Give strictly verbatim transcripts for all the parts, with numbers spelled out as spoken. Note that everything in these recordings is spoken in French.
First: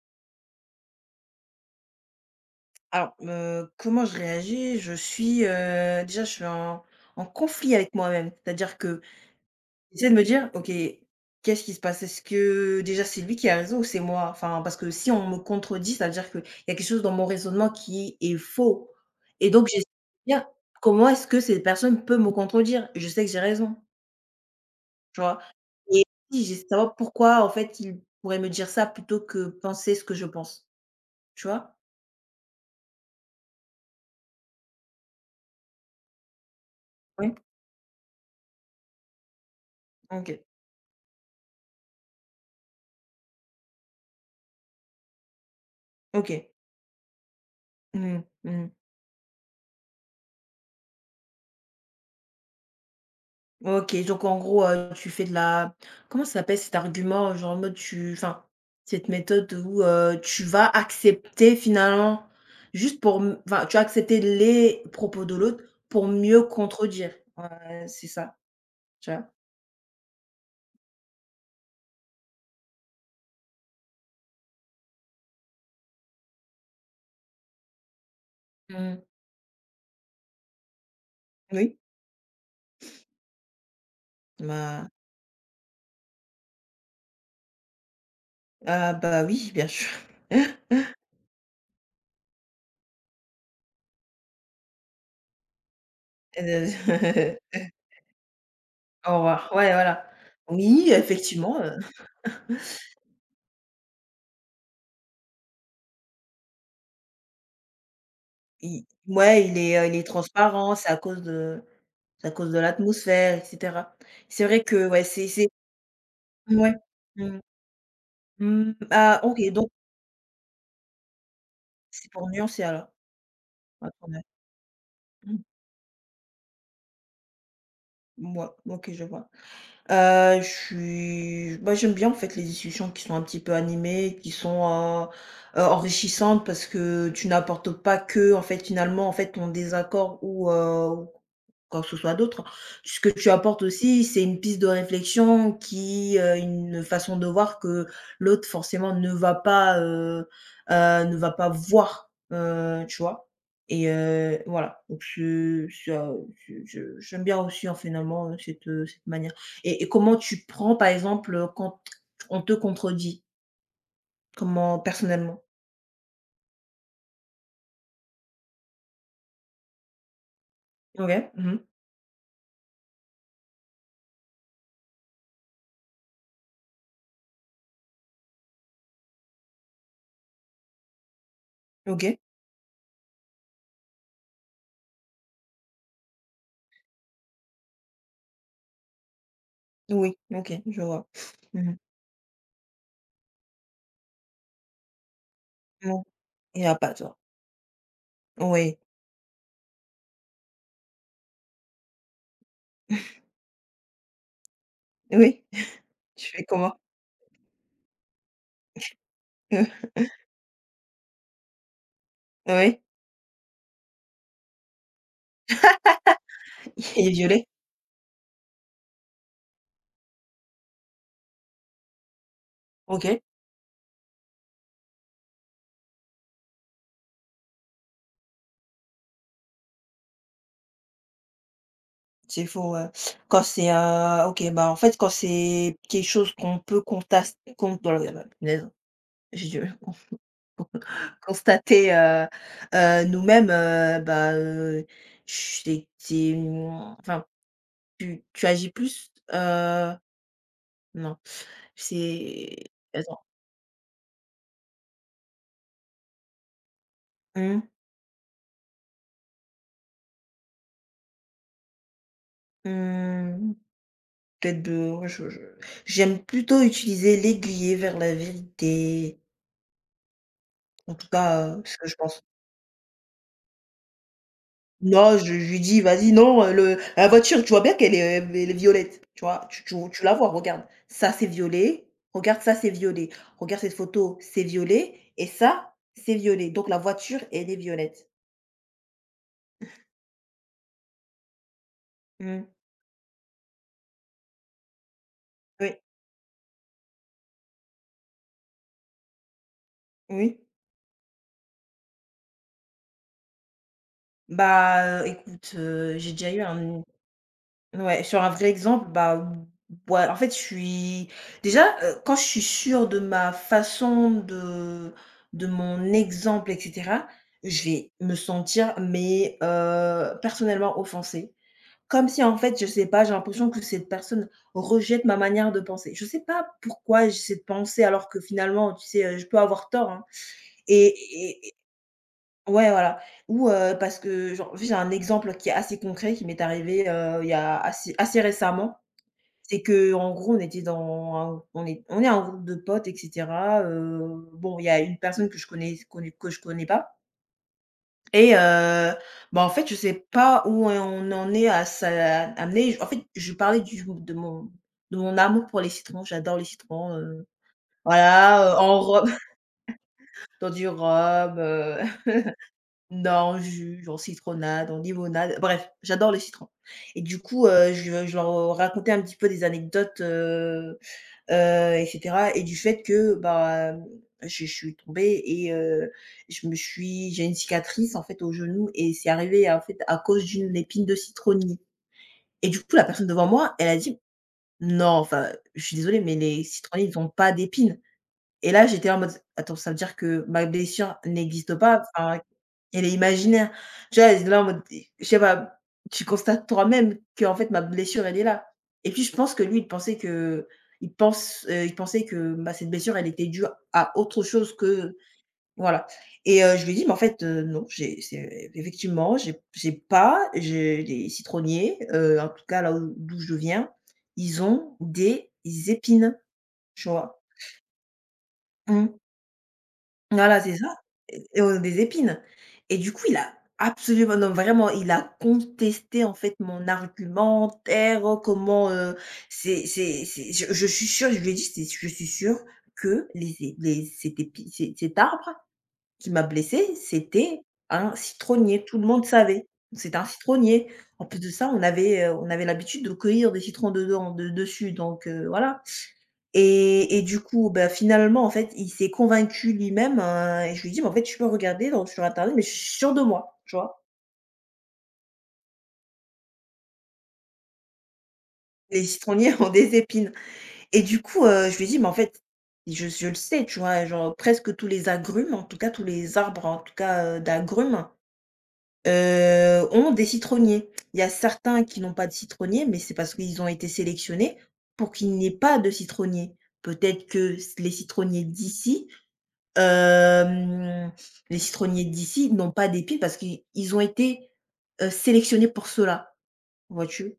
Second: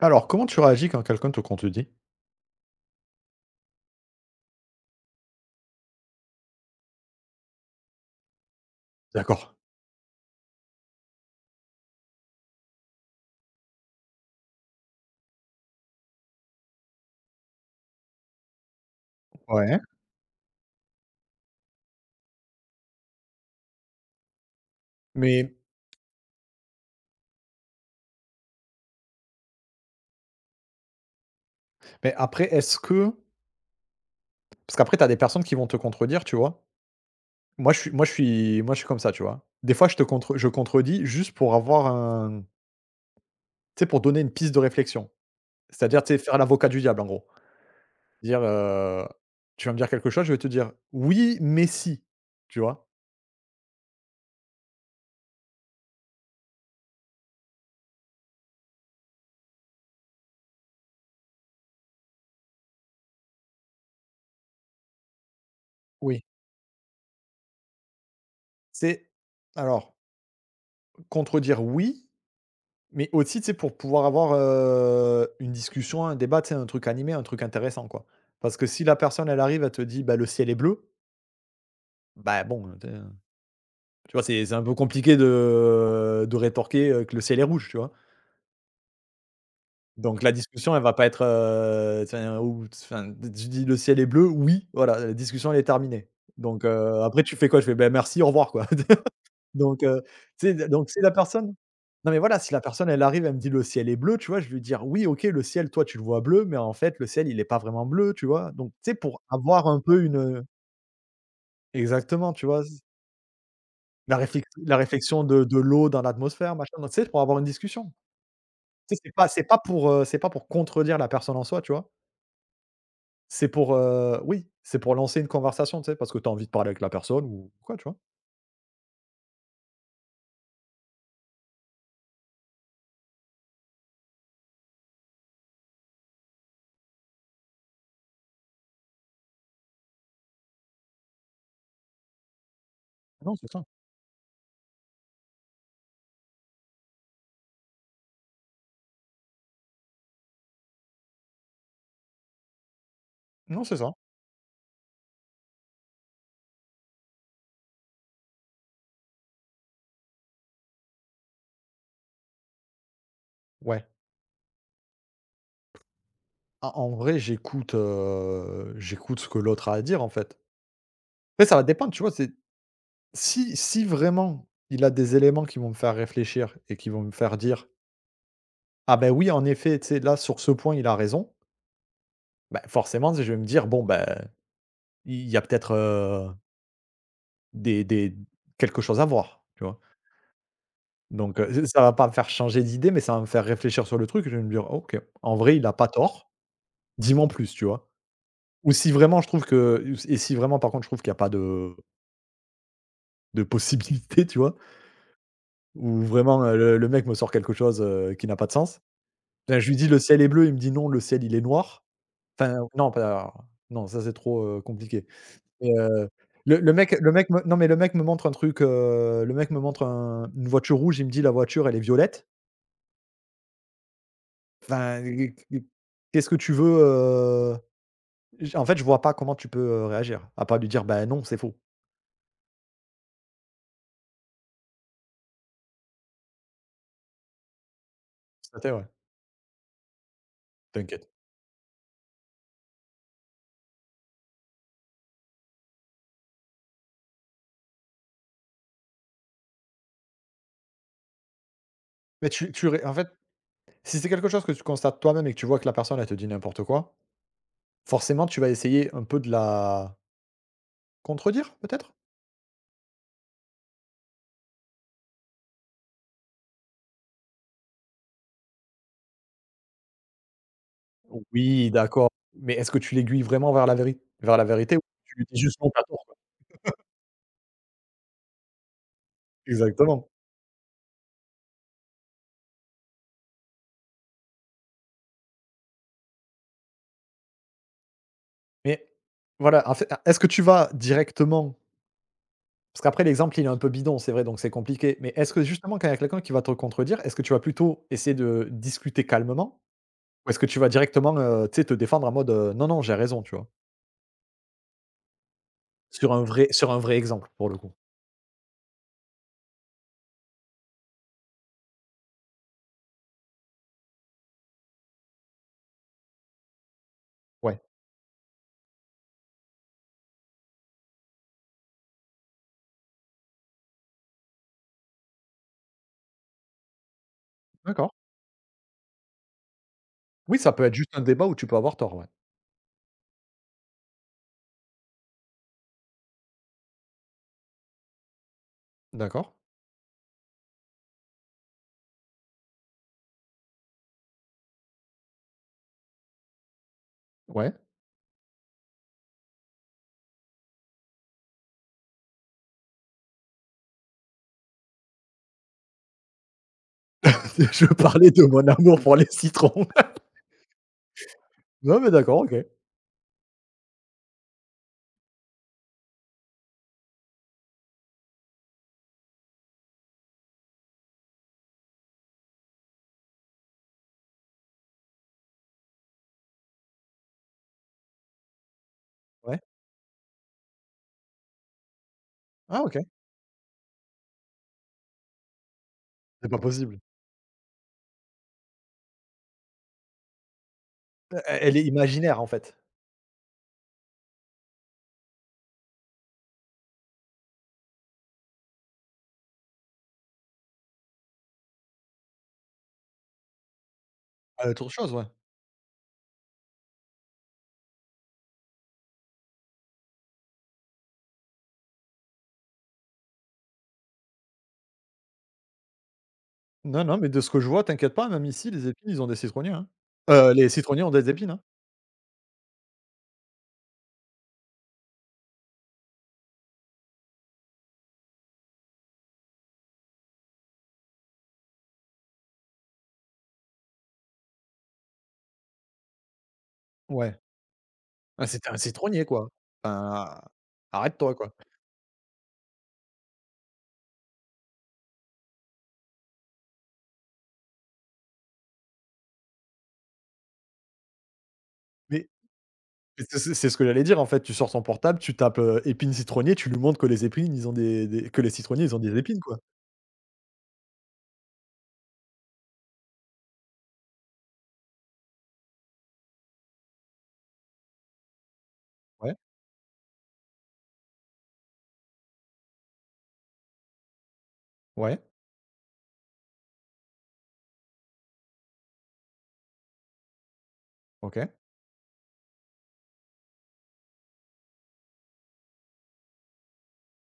Alors, comment tu réagis quand quelqu'un te contredit? Alors, heu, comment je réagis? Je suis, heu, déjà je suis en en conflit avec moi-même. C'est-à-dire que D'accord. j'essaie de me dire: «OK, qu'est-ce qui se passe? Est-ce que déjà c'est lui qui a raison ou c'est moi?» enfin, parce que si on me contredit, ça veut dire qu'il y a quelque chose dans mon raisonnement qui est faux et donc Ouais. j'essaie de me dire: «Comment est-ce que cette personne peut me contredire? Je sais que j'ai raison», tu vois? Mais Et aussi j'essaie de savoir pourquoi en fait il pourrait me dire ça plutôt que penser ce que je pense, tu vois? mais après, est-ce que parce qu'après tu as des personnes qui vont te contredire, tu vois? Oui? Moi, je suis moi, je suis moi, je suis comme ça, tu vois? Des fois, je te contre OK. je contredis juste pour avoir un, tu sais, pour donner une piste de réflexion. C'est-à-dire, tu sais, faire OK. l'avocat du diable, en gros. Mmh Dire, mh. Mmh. heu: «Tu vas me dire quelque chose?» Je vais te dire: «Oui, mais si». Tu vois? OK, donc en gros, heu, tu fais de la comment ça s'appelle cet argument, genre en mode tu enfin, Cette méthode où, heu, tu vas accepter finalement juste pour m enfin, tu vas accepter les propos de l'autre pour Oui. mieux contredire. Ouais, c'est ça, C'est tu vois? Alors, contredire «oui». Mais aussi, tu sais, pour pouvoir avoir, heu, une discussion, un débat, tu sais, un truc animé, un truc intéressant, quoi. Parce que si la Mmh. personne, elle arrive, elle te dit: «Bah, le ciel est bleu», Oui, bah, bon, tu sais, tu vois, c'est c'est un peu bah, compliqué de de rétorquer, heu, que le ciel est rouge, tu vois? ah bah, oui, bien sûr. Donc la discussion, elle va pas être, heu, enfin, ou enfin, tu dis: «Le ciel est bleu», oui, voilà, la discussion, elle est terminée. Donc heu, après tu Heu, fais quoi? Je fais: «Bah, merci, au revoir», quoi. au revoir. Ouais, Donc, heu, voilà. tu sais, donc Oui, si la personne effectivement, heu, non mais voilà, si la personne elle arrive, elle me dit: «Le ciel est bleu», tu vois? Je vais lui dire: «Oui, OK, le ciel, toi, tu le vois bleu, mais en fait, le ciel, il est pas vraiment bleu», tu vois? Donc, i tu sais, pour ouais, il avoir est, un heu, il peu est une, transparent, c'est à cause de c'est à exactement, tu cause de vois? l'atmosphère et cetera. la C'est réflex vrai la que ouais, réflexion c'est de de l'eau dans l'atmosphère, ouais. machin, donc tu sais, pour avoir Mmh. une discussion. Mmh. Tu sais, c'est Ah pas OK, c'est pas donc pour, heu, c'est pas pour contredire la personne en soi, tu vois? c'est pour nuancer alors, C'est pour, à ton heu avis. oui, c'est pour lancer une Mmh. conversation, tu sais, parce que tu as envie de parler avec la personne ou quoi, tu vois? Ouais, OK, je vois. Heu, je suis bah, j'aime bien en fait les discussions qui sont un petit peu animées, qui sont, heu heu, enrichissantes parce que tu n'apportes pas que, en fait, finalement, en fait, ton désaccord ou quoi que ce soit d'autre. Ce que tu Non, c'est ça. apportes aussi, c'est une piste de réflexion qui, heu, une façon de voir que l'autre forcément ne va pas, heu heu, ne va pas voir, heu, tu vois? Non, c'est Et ça. heu, voilà, donc je ça je je j'aime bien aussi, hein, finalement, heu, cette, heu, cette manière. Et et comment tu prends, par exemple, quand on te contredit? Ouais. Comment personnellement? Ah, en vrai, j'écoute, heu, j'écoute ce que l'autre a à dire, en fait. OK. Mais ça Mmh. va dépendre, tu vois? C'est si si vraiment il a des éléments qui vont me faire réfléchir et qui vont me faire dire: «Ah ben oui, en effet, tu sais, là, sur ce point, il a raison», OK. ben forcément, je vais me dire: «Bon, ben il y a peut-être, heu, des des quelque chose à voir», tu vois? Oui, OK, je vois. Donc Mmh heu, mh. ça va pas me faire changer d'idée, mais ça va me faire réfléchir sur le truc et je vais me dire: «OK, en vrai, il a pas Mmh tort, et à pas toi. dis-moi en plus», tu vois? Ou Oui, si vraiment je trouve que et si vraiment, par contre, je trouve qu'il y a pas de de possibilités, tu vois? oui. Où Tu vraiment, fais heu, comment? le le mec me sort quelque chose, heu, qui n'a pas de sens. Enfin, je lui dis: «Le ciel est bleu», il me dit: «Non, le ciel, il est noir». Heu, Enfin, oui, non, pas non, ça, c'est trop, heu, compliqué. Et heu, le le mec il le est mec me violet? non, mais le mec me montre un truc, heu, le mec me montre un une voiture rouge, il me dit: «La voiture, elle est violette». OK, Enfin, qu'est-ce que tu veux, heu? J En fait, je vois pas comment tu peux, heu, réagir, à part lui dire: «Bah, non, c'est faux». c'est faux, heu, quand c'est, heu, OK, bah, en fait, quand c'est quelque chose qu'on peut contas con Ça punaise, t'est Ouais, j'ai du mal. t'inquiète. Constater, heu heu, nous-mêmes, heu, bah, heu, c'est c'est, mmh, enfin, tu tu agis plus, heu, non, Mais tu c'est tu ré en fait, attends, si c'est quelque chose que tu constates toi-même et que tu vois que la personne, elle te dit n'importe quoi, mmh, forcément, tu vas essayer un peu de la contredire, peut-être? mmh, peut-être de je je j'aime plutôt utiliser l'aiguiller vers la vérité, en tout cas, heu, Oui, ce que je d'accord, pense. mais est-ce que tu l'aiguilles vraiment vers la vérité, vers la vérité ou tu Non, lui je je dis juste: lui «Non, dis: tu «Vas-y, tort»? non, heu, le la voiture, tu vois bien qu'elle est, euh, elle est violette, tu vois? Tu tu tu Exactement, la vois, regarde. Ça, c'est violet, regarde, ça, c'est violet. Regarde cette photo, c'est violet et ça, c'est violet. Donc la voiture, elle est violette». mais voilà, en fait, est-ce que tu vas directement Mmh. parce qu'après l'exemple, il est un peu bidon, c'est vrai, donc c'est compliqué, mais est-ce que Oui, justement quand il y a quelqu'un qui va te contredire, est-ce que tu vas plutôt essayer de discuter calmement? Ou oui. est-ce que tu vas directement, heu, tu sais, te défendre en mode, heu: «Non, non, j'ai raison», tu vois? Bah, heu, écoute, heu, j'ai Sur un déjà eu vrai sur un un vrai exemple, pour le coup. ouais, sur un vrai exemple, bah, m ouais, en fait, je suis déjà, heu, quand je suis sûre de ma façon de de mon exemple et cetera, Ouais, je vais me sentir mais heu, personnellement offensée. Comme si, en fait, je sais pas, j'ai l'impression que cette personne rejette ma manière de penser. Je sais pas pourquoi j'ai cette pensée d'accord. alors que finalement, tu sais, heu, je peux avoir tort, hein Oui, ça peut être et juste un débat où et tu et peux avoir tort, ouais. ouais, voilà. Ou heu, parce que genre, j'ai un exemple qui est assez concret qui m'est arrivé, heu, il y a assez assez récemment. D'accord, C'est que en gros, on était dans un on est on est un groupe de potes et cetera, heu, bon, il y a une personne que je connais connu que je connais pas ouais. et heu, bah, en fait, je sais pas où on en est à ça amener. En fait, je parlais du de mon de mon amour pour les citrons, j'adore les citrons, heu, Je parlais de mon voilà, heu, amour en pour les robe, citrons. dans du rhum, heu, Non, mais d'accord, OK. dans jus, en citronnade, en limonade, bref, j'adore les citrons et du coup, heu, je je leur racontais un petit peu des anecdotes, euh, heu et cetera et du fait que, bah, je je suis tombée et heu, je me suis j'ai une cicatrice, en fait, au genou et c'est Ouais. arrivé, en fait, à cause d'une épine de citronnier et du Ah coup, OK. la personne devant moi, elle a dit: «Non, enfin, je suis désolée, mais C'est pas les possible. citronniers, ils ont pas d'épines». Et là, j'étais en mode: «Attends, ça veut dire que ma blessure E n'existe Elle est pas? imaginaire, Enfin, en fait. elle est imaginaire». Tu vois? Là en mode je sais pas, tu constates toi-même que en fait ma blessure, elle est là. Et puis je pense que lui, il pensait que il pense, heu, il pensait que, bah, cette blessure, elle était due à autre Ah, chose autre chose, que ouais. voilà. Et heu, je lui ai dit: «Mais en fait, heu, non, j'ai c'est effectivement, j'ai j'ai pas j'ai les citronniers, heu, en tout cas là où d'où je viens, ils ont des épines». Non, Tu non, mais de vois? ce que je vois, t'inquiète pas, même ici, les épines, Mmh. ils ont des citronniers, hein. Heu, Voilà, Les c'est ça. citronniers ont des épines, hein. Et au des épines et du coup, il a absolument non, vraiment, il a contesté, en fait, mon argumentaire, oh, comment, heu, c'est c'est c'est je je suis sûre, je lui ai dit: «C'est je suis sûre que les é les cet épi c cet arbre qui m'a blessée, Ouais. c'était un Ah, c'était un citronnier, tout le citronnier, monde quoi. savait. C'était un Enfin, citronnier. En arrête-toi, plus de quoi. ça, on avait, heu, on avait l'habitude de cueillir des citrons dedans de dessus donc heu, voilà». Et et du coup, bah, finalement, en fait, il s'est convaincu lui-même, heu et je lui dis: «Mais en fait, tu peux regarder dans sur Mais internet, mais je suis sûre de c'est c'est moi», c'est tu ce que vois? j'allais dire, en fait. Tu sors ton portable, tu tapes, heu, épines citronnier, tu lui montres que les épines, ils ont des des que les citronniers, ils ont Les des épines, citronniers quoi. ont des épines et du coup, heu, je lui dis: «Mais en fait, je je le sais, tu vois? Genre presque tous les agrumes, en tout cas tous les arbres, en tout cas, heu, d'agrumes, Ouais, heu, ont des citronniers. Il y a certains qui n'ont pas de citronniers, mais c'est parce qu'ils ont été sélectionnés pour ouais, qu'il n'y ait pas de citronniers. Peut-être que les citronniers d'ici Hem, OK. les citronniers d'ici n'ont pas d'épines parce qu'ils ils ont été, heu, sélectionnés pour cela, vois-tu?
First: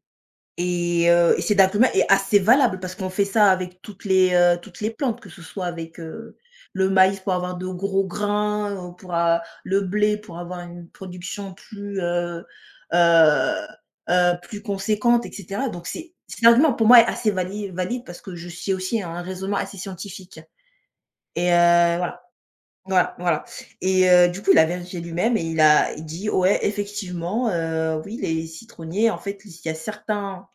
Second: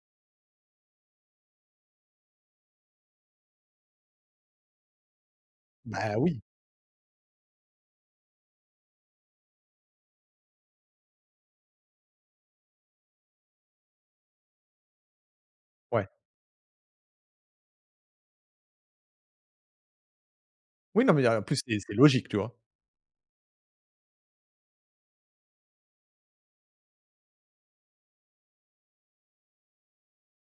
Et heu, et cet argument est assez valable parce qu'on fait ça avec toutes les, heu, toutes les plantes, que ce soit Mmh. avec, Bah, heu, oui, le maïs pour avoir de gros grains, heu, pour a le blé pour avoir une production plus, heu heu heu, plus conséquente et cetera. Donc ouais. c'est cet argument pour moi est assez valide valide parce que je suis aussi un raisonnement assez scientifique Oui, non, mais, heu, en et plus, c'est c'est heu, voilà. logique, tu vois? Voilà, voilà et heu, du coup, il a vérifié lui-même et il a dit: «Ouais, effectivement, heu, oui, les citronniers, en fait, il y a certains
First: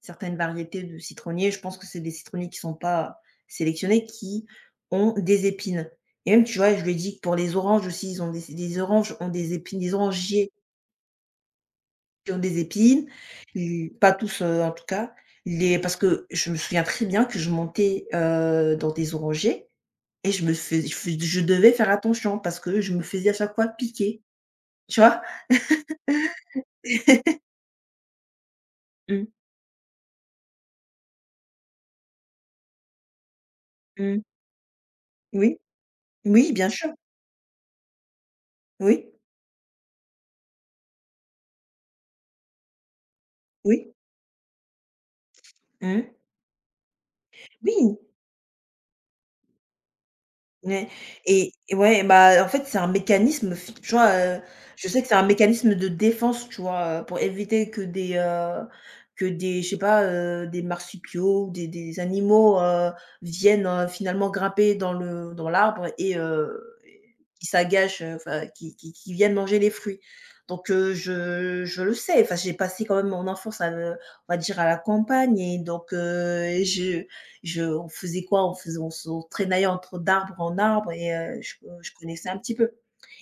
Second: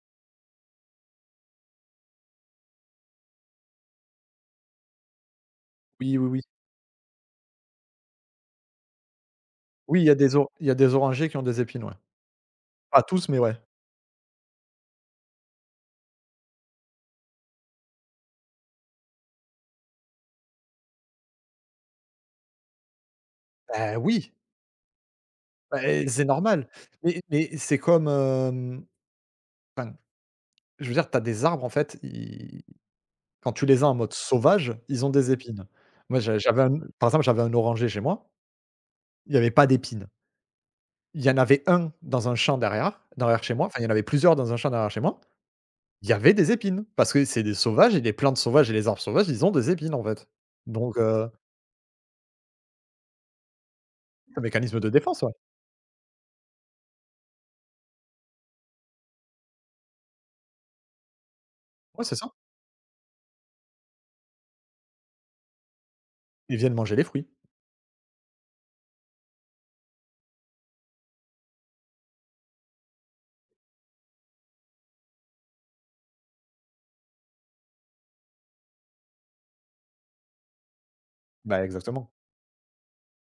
certaines variétés de citronniers, je pense que c'est des citronniers qui sont pas sélectionnés, qui ont des épines» Oui, oui, et oui. même, tu vois, je lui ai dit que pour les oranges aussi, ils ont des les oranges ont des épines, les Oui, il y a des orangiers or il y a des orangers qui ont des épines, ouais. qui ont des Pas épines, tous, mais ouais. l pas tous, heu, en tout cas, les parce que je me souviens très bien que je montais, heu, dans des orangers et je me fais je fais je devais faire attention parce que je me faisais à chaque fois Bah, piquer, oui, tu vois? bah, et c'est normal. Mais mais c'est comme, hem, Mmh. enfin, je veux dire, tu as des arbres, en fait, ils quand tu les as en mode Mmh. sauvage, ils ont des Oui, épines. Moi, j'a oui, j'avais bien un, sûr. par exemple, j'avais un oranger chez moi, Oui, il y avait pas d'épines. Il y en avait un dans un champ derrière derrière chez moi, enfin, il y en oui. avait plusieurs dans un champ derrière chez moi, il Mmh. y avait des épines parce que c'est des sauvages Oui. et les plantes sauvages et les arbres sauvages, ils ont des épines, en fait. Ouais Donc heu, et et ouais, bah, en fait, c'est un mécanisme f tu vois, un heu, mécanisme je de sais que c'est défense, un ouais. mécanisme de défense, tu vois, heu, pour éviter que des, heu, que des je sais pas, heu, des marsupiaux ou des des Ouais, c'est ça. animaux, heu, viennent, heu, finalement grimper dans le dans l'arbre et Ils heu, viennent manger les fruits. qui s'agachent, heu, enfin qui qui qui viennent manger les fruits. Donc heu, je je le sais, enfin, j'ai passé quand même mon enfance à, heu, on va dire à la campagne et donc heu, je je on faisait quoi? On faisait on s'entraînait entre d'arbre en arbre et heu, je Bah, je exactement. connaissais un petit peu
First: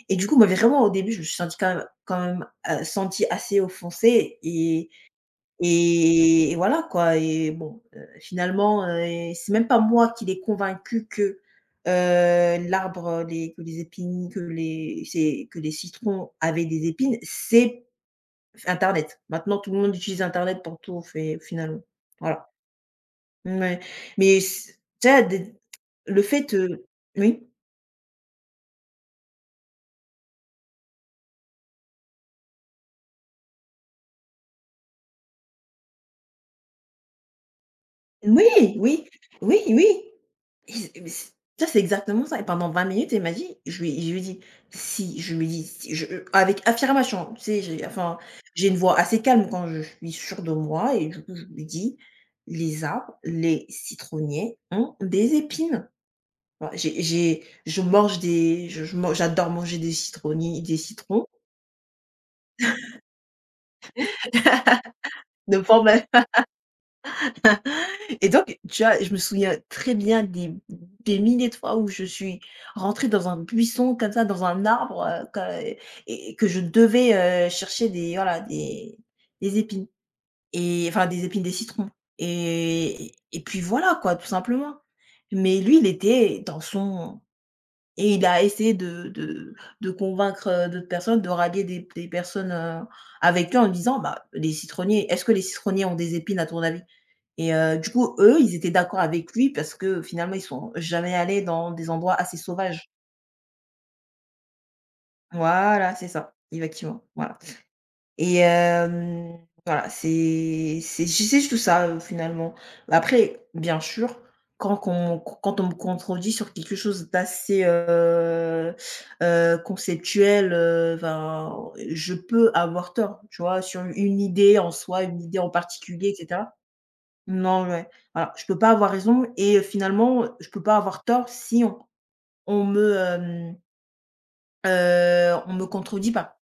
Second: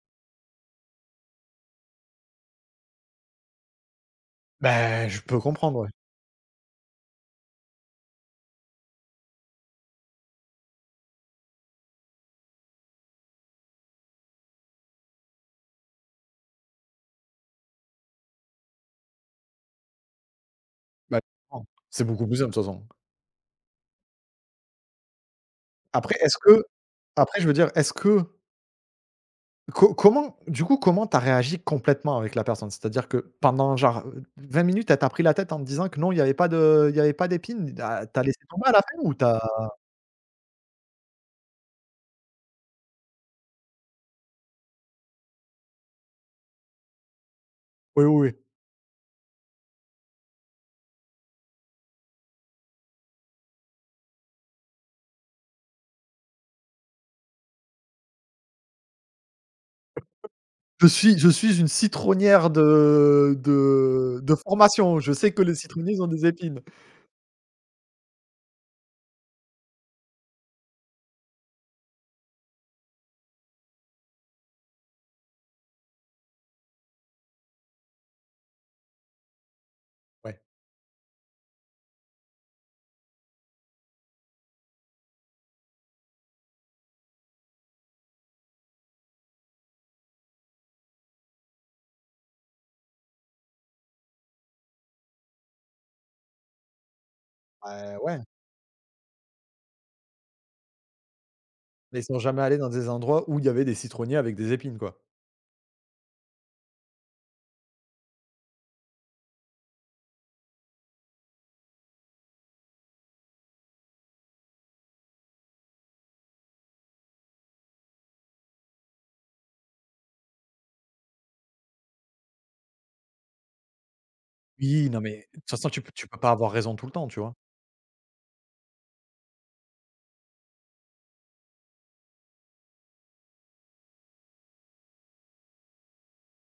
et du coup, bah, vraiment au début, je me suis sentie quand même quand même, heu, sentie assez offensée et Bah, je peux comprendre, ouais. et et voilà quoi et bon, heu, finalement, heu, c'est même pas moi qui l'ai convaincu que, heu, l'arbre, les que les épines, que les c'est que les citrons avaient des épines, c'est Internet. Maintenant, tout le monde utilise Internet pour tout Bah, je fait comprends. finalement. C'est beaucoup plus simple, Voilà. de toute façon. Ouais, mais c tu sais, des Après, le est-ce fait, que heu après, oui, je veux dire, est-ce que co comment du coup, comment t'as réagi complètement avec la personne? C'est-à-dire que pendant genre, vingt minutes, elle t'a pris la tête en te disant que non, il y avait pas de il y avait pas d'épines, ah, tu laissé tomber à oui, la fin oui, ou t'as oui, oui. Et mais c tu c'est exactement ça et pendant vingt minutes, elle m'a dit je lui je lui ai «Si» je lui dis, «Si» je euh, avec affirmation, tu sais, j'ai oui, enfin, oui, oui. j'ai une voix assez calme quand je suis sûre de moi et du coup, je lui dis: «Les arbres, les citronniers ont des épines». Voilà, j'ai j'ai je mange des je je man j'adore manger des citronniers des Je suis citrons je suis une citronnière de de de formation, je sais que les de citronniers forme. ont des épines. Et donc, tu vois, je me souviens très bien des des milliers de fois où je suis rentrée dans un buisson comme ça, dans un arbre, heu, que et et que je devais, heu, chercher des voilà, des des épines Ouais, et enfin des épines, des citrons et et puis voilà quoi, tout simplement. Mais lui, il était dans son et il a essayé de de de convaincre, heu, d'autres personnes, de rallier des des personnes, heu, avec lui en disant: «Bah, les citronniers est-ce que les citronniers ont des épines à ton avis?» Et heu, du bah, coup, ouais, eux, ils étaient d'accord avec lui parce que finalement, ils sont jamais allés dans des mais ils endroits sont assez jamais allés dans sauvages. des endroits où il y avait des citronniers avec des épines, quoi. Voilà, c'est ça, effectivement, voilà. Et hem, voilà, c'est c'est ju c'est juste ça, heu, finalement. Après, bien sûr, quand on quand on me contredit sur quelque chose d'assez, heu heu, conceptuel, heu, enfin, je peux avoir tort, tu vois? Sur une idée en Oui, non, soi, une mais de idée toute en façon, tu peux tu particulier et peux pas avoir cetera. raison tout le temps, tu vois? Non, ouais. Alors, je peux pas avoir raison et heu, finalement, je peux pas avoir tort si on on me, hem, heu, on me contredit pas.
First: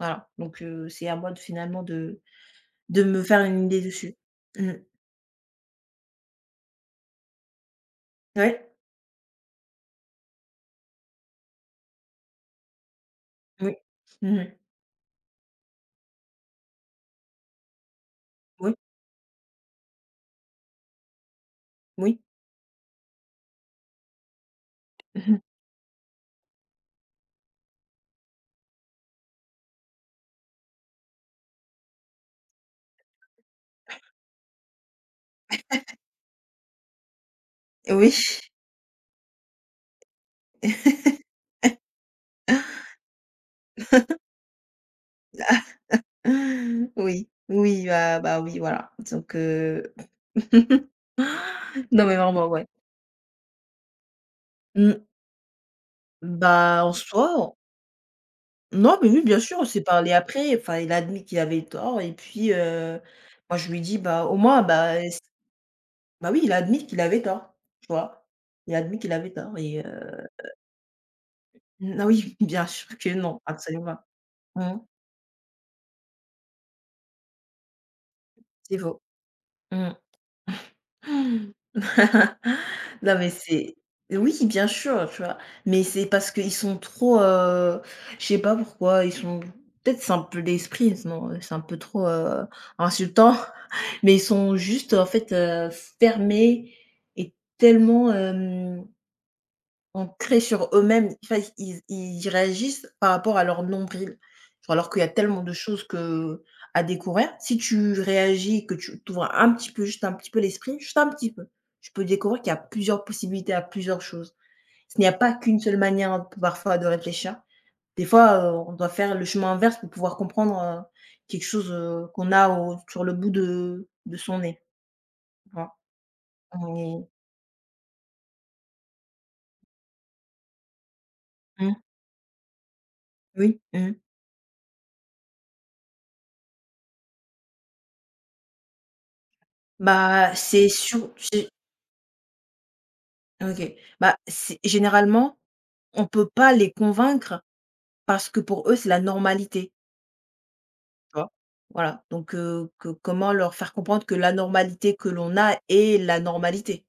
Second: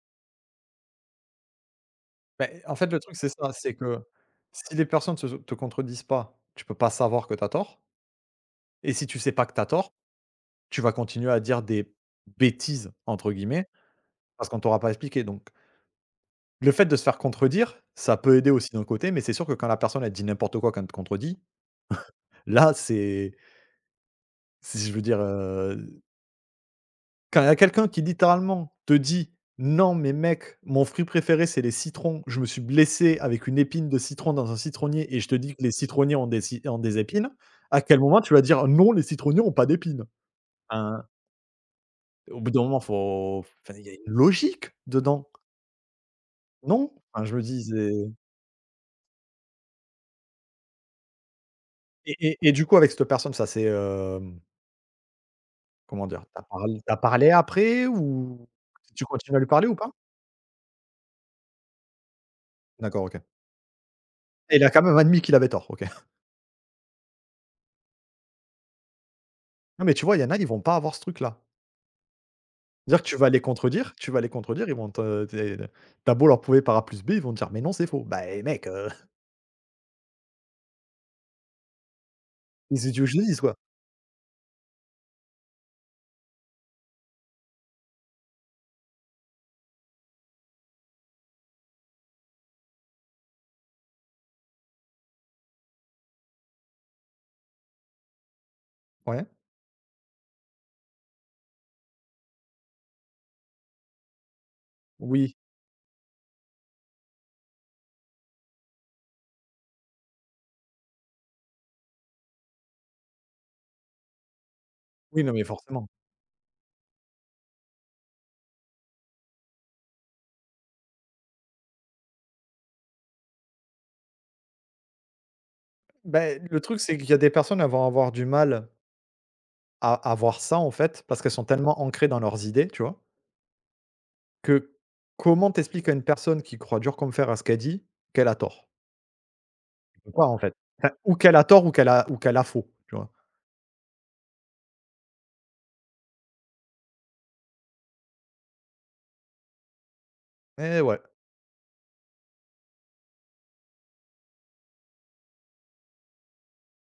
Voilà, donc heu, c'est à moi de finalement de Beh, en fait, le de truc, me c'est faire ça, une c'est idée que dessus. Mmh. si les personnes se te contredisent pas, tu peux pas savoir que tu as tort Ouais, et si tu sais pas que tu as tort, tu vas continuer à dire des «bêtises» entre guillemets oui. parce Mmh. qu'on t'aura pas expliqué donc le fait de se faire contredire, ça peut aider aussi Oui, d'un côté, mais c'est sûr que quand la personne, elle dit n'importe quoi quand elle te contredit, oui. là, c'est si je veux dire, Mmh. euh, quand il y a quelqu'un qui littéralement te dit: «Non, mais mec, mon fruit préféré, c'est les citrons. Je me suis blessé avec une épine de citron dans un citronnier et je te dis que les citronniers ont des ci ont des épines», à quel Oui. moment tu vas dire: «Non, les citronniers ont pas d'épines»? Enfin, au bout d'un moment, faut enfin, il y a une logique dedans, non? Enfin, Oui, je me dis, oui, c'est bah bah oui, voilà, donc heu, non mais et et vraiment, et du ouais. coup, avec cette personne, ça c'est hem, Mmh, comment dire? T'as parlé bah, en tu parlé soi après ou non, tu mais oui, continues bien à lui sûr, on parler ou s'est pas? parlé après. Enfin, il a admis qu'il avait tort et puis, heu, D'accord, OK. moi, je lui dis «Bah, au Et moins, il a quand bah, même admis s» qu'il avait tort, OK. bah, oui, il a admis qu'il avait tort, tu vois? Il a admis qu'il avait tort et Non, mais tu vois, il heu, y en a, ils vont pas avoir ce truc-là. ah oui, bien sûr Dire que que tu vas les non, contredire, absolument. tu vas les contredire, ils Mmh, vont te t'es tu as beau leur prouver par A plus B, ils vont te dire: «Mais non, c'est faux». Bah, eh mec, c'est heu, faux. Mmh. les idiots Non, mais génisent, quoi. c'est oui, bien sûr, tu vois? Mais c'est parce qu'ils sont trop, heu, je sais pas pourquoi, ils sont peut-être c'est un peu l'esprit, non c'est un peu trop, heu, insultant, mais ils sont juste, en fait, heu, fermés et tellement, hem Ouais. ancrés sur eux-mêmes, enfin, ils ils réagissent par rapport à leur nombril. Genre alors qu'il y a Oui, tellement de choses que à découvrir. Si tu réagis que tu t'ouvres un petit peu, juste un petit peu l'esprit, juste un petit peu, tu peux découvrir qu'il y a plusieurs possibilités, à plusieurs choses. Il n'y a oui, non, pas mais qu'une seule forcément. manière parfois de réfléchir. Des fois, heu, on doit faire le chemin inverse pour pouvoir comprendre, heu, quelque chose, heu, qu'on a au sur le bout de de son nez, tu Ben, le On truc, c'est est qu'il y a des personnes, elles vont avoir du mal à à voir ça, en fait, parce qu'elles sont mmh, tellement ancrées dans leurs idées, tu vois? oui, mmh. Que comment tu expliques à une personne qui croit dur comme fer à ce qu'elle dit, qu'elle a tort? Tu peux pas, Bah, en fait. c'est Enfin, sûr ou qu'elle a tort ou qu'elle a ou qu'elle a faux, tu vois? OK. Bah, c'est généralement, on peut pas les convaincre parce que pour eux, c'est la normalité, Eh ouais. tu vois? Voilà, donc heu, que comment leur faire comprendre que la normalité que l'on a est la normalité?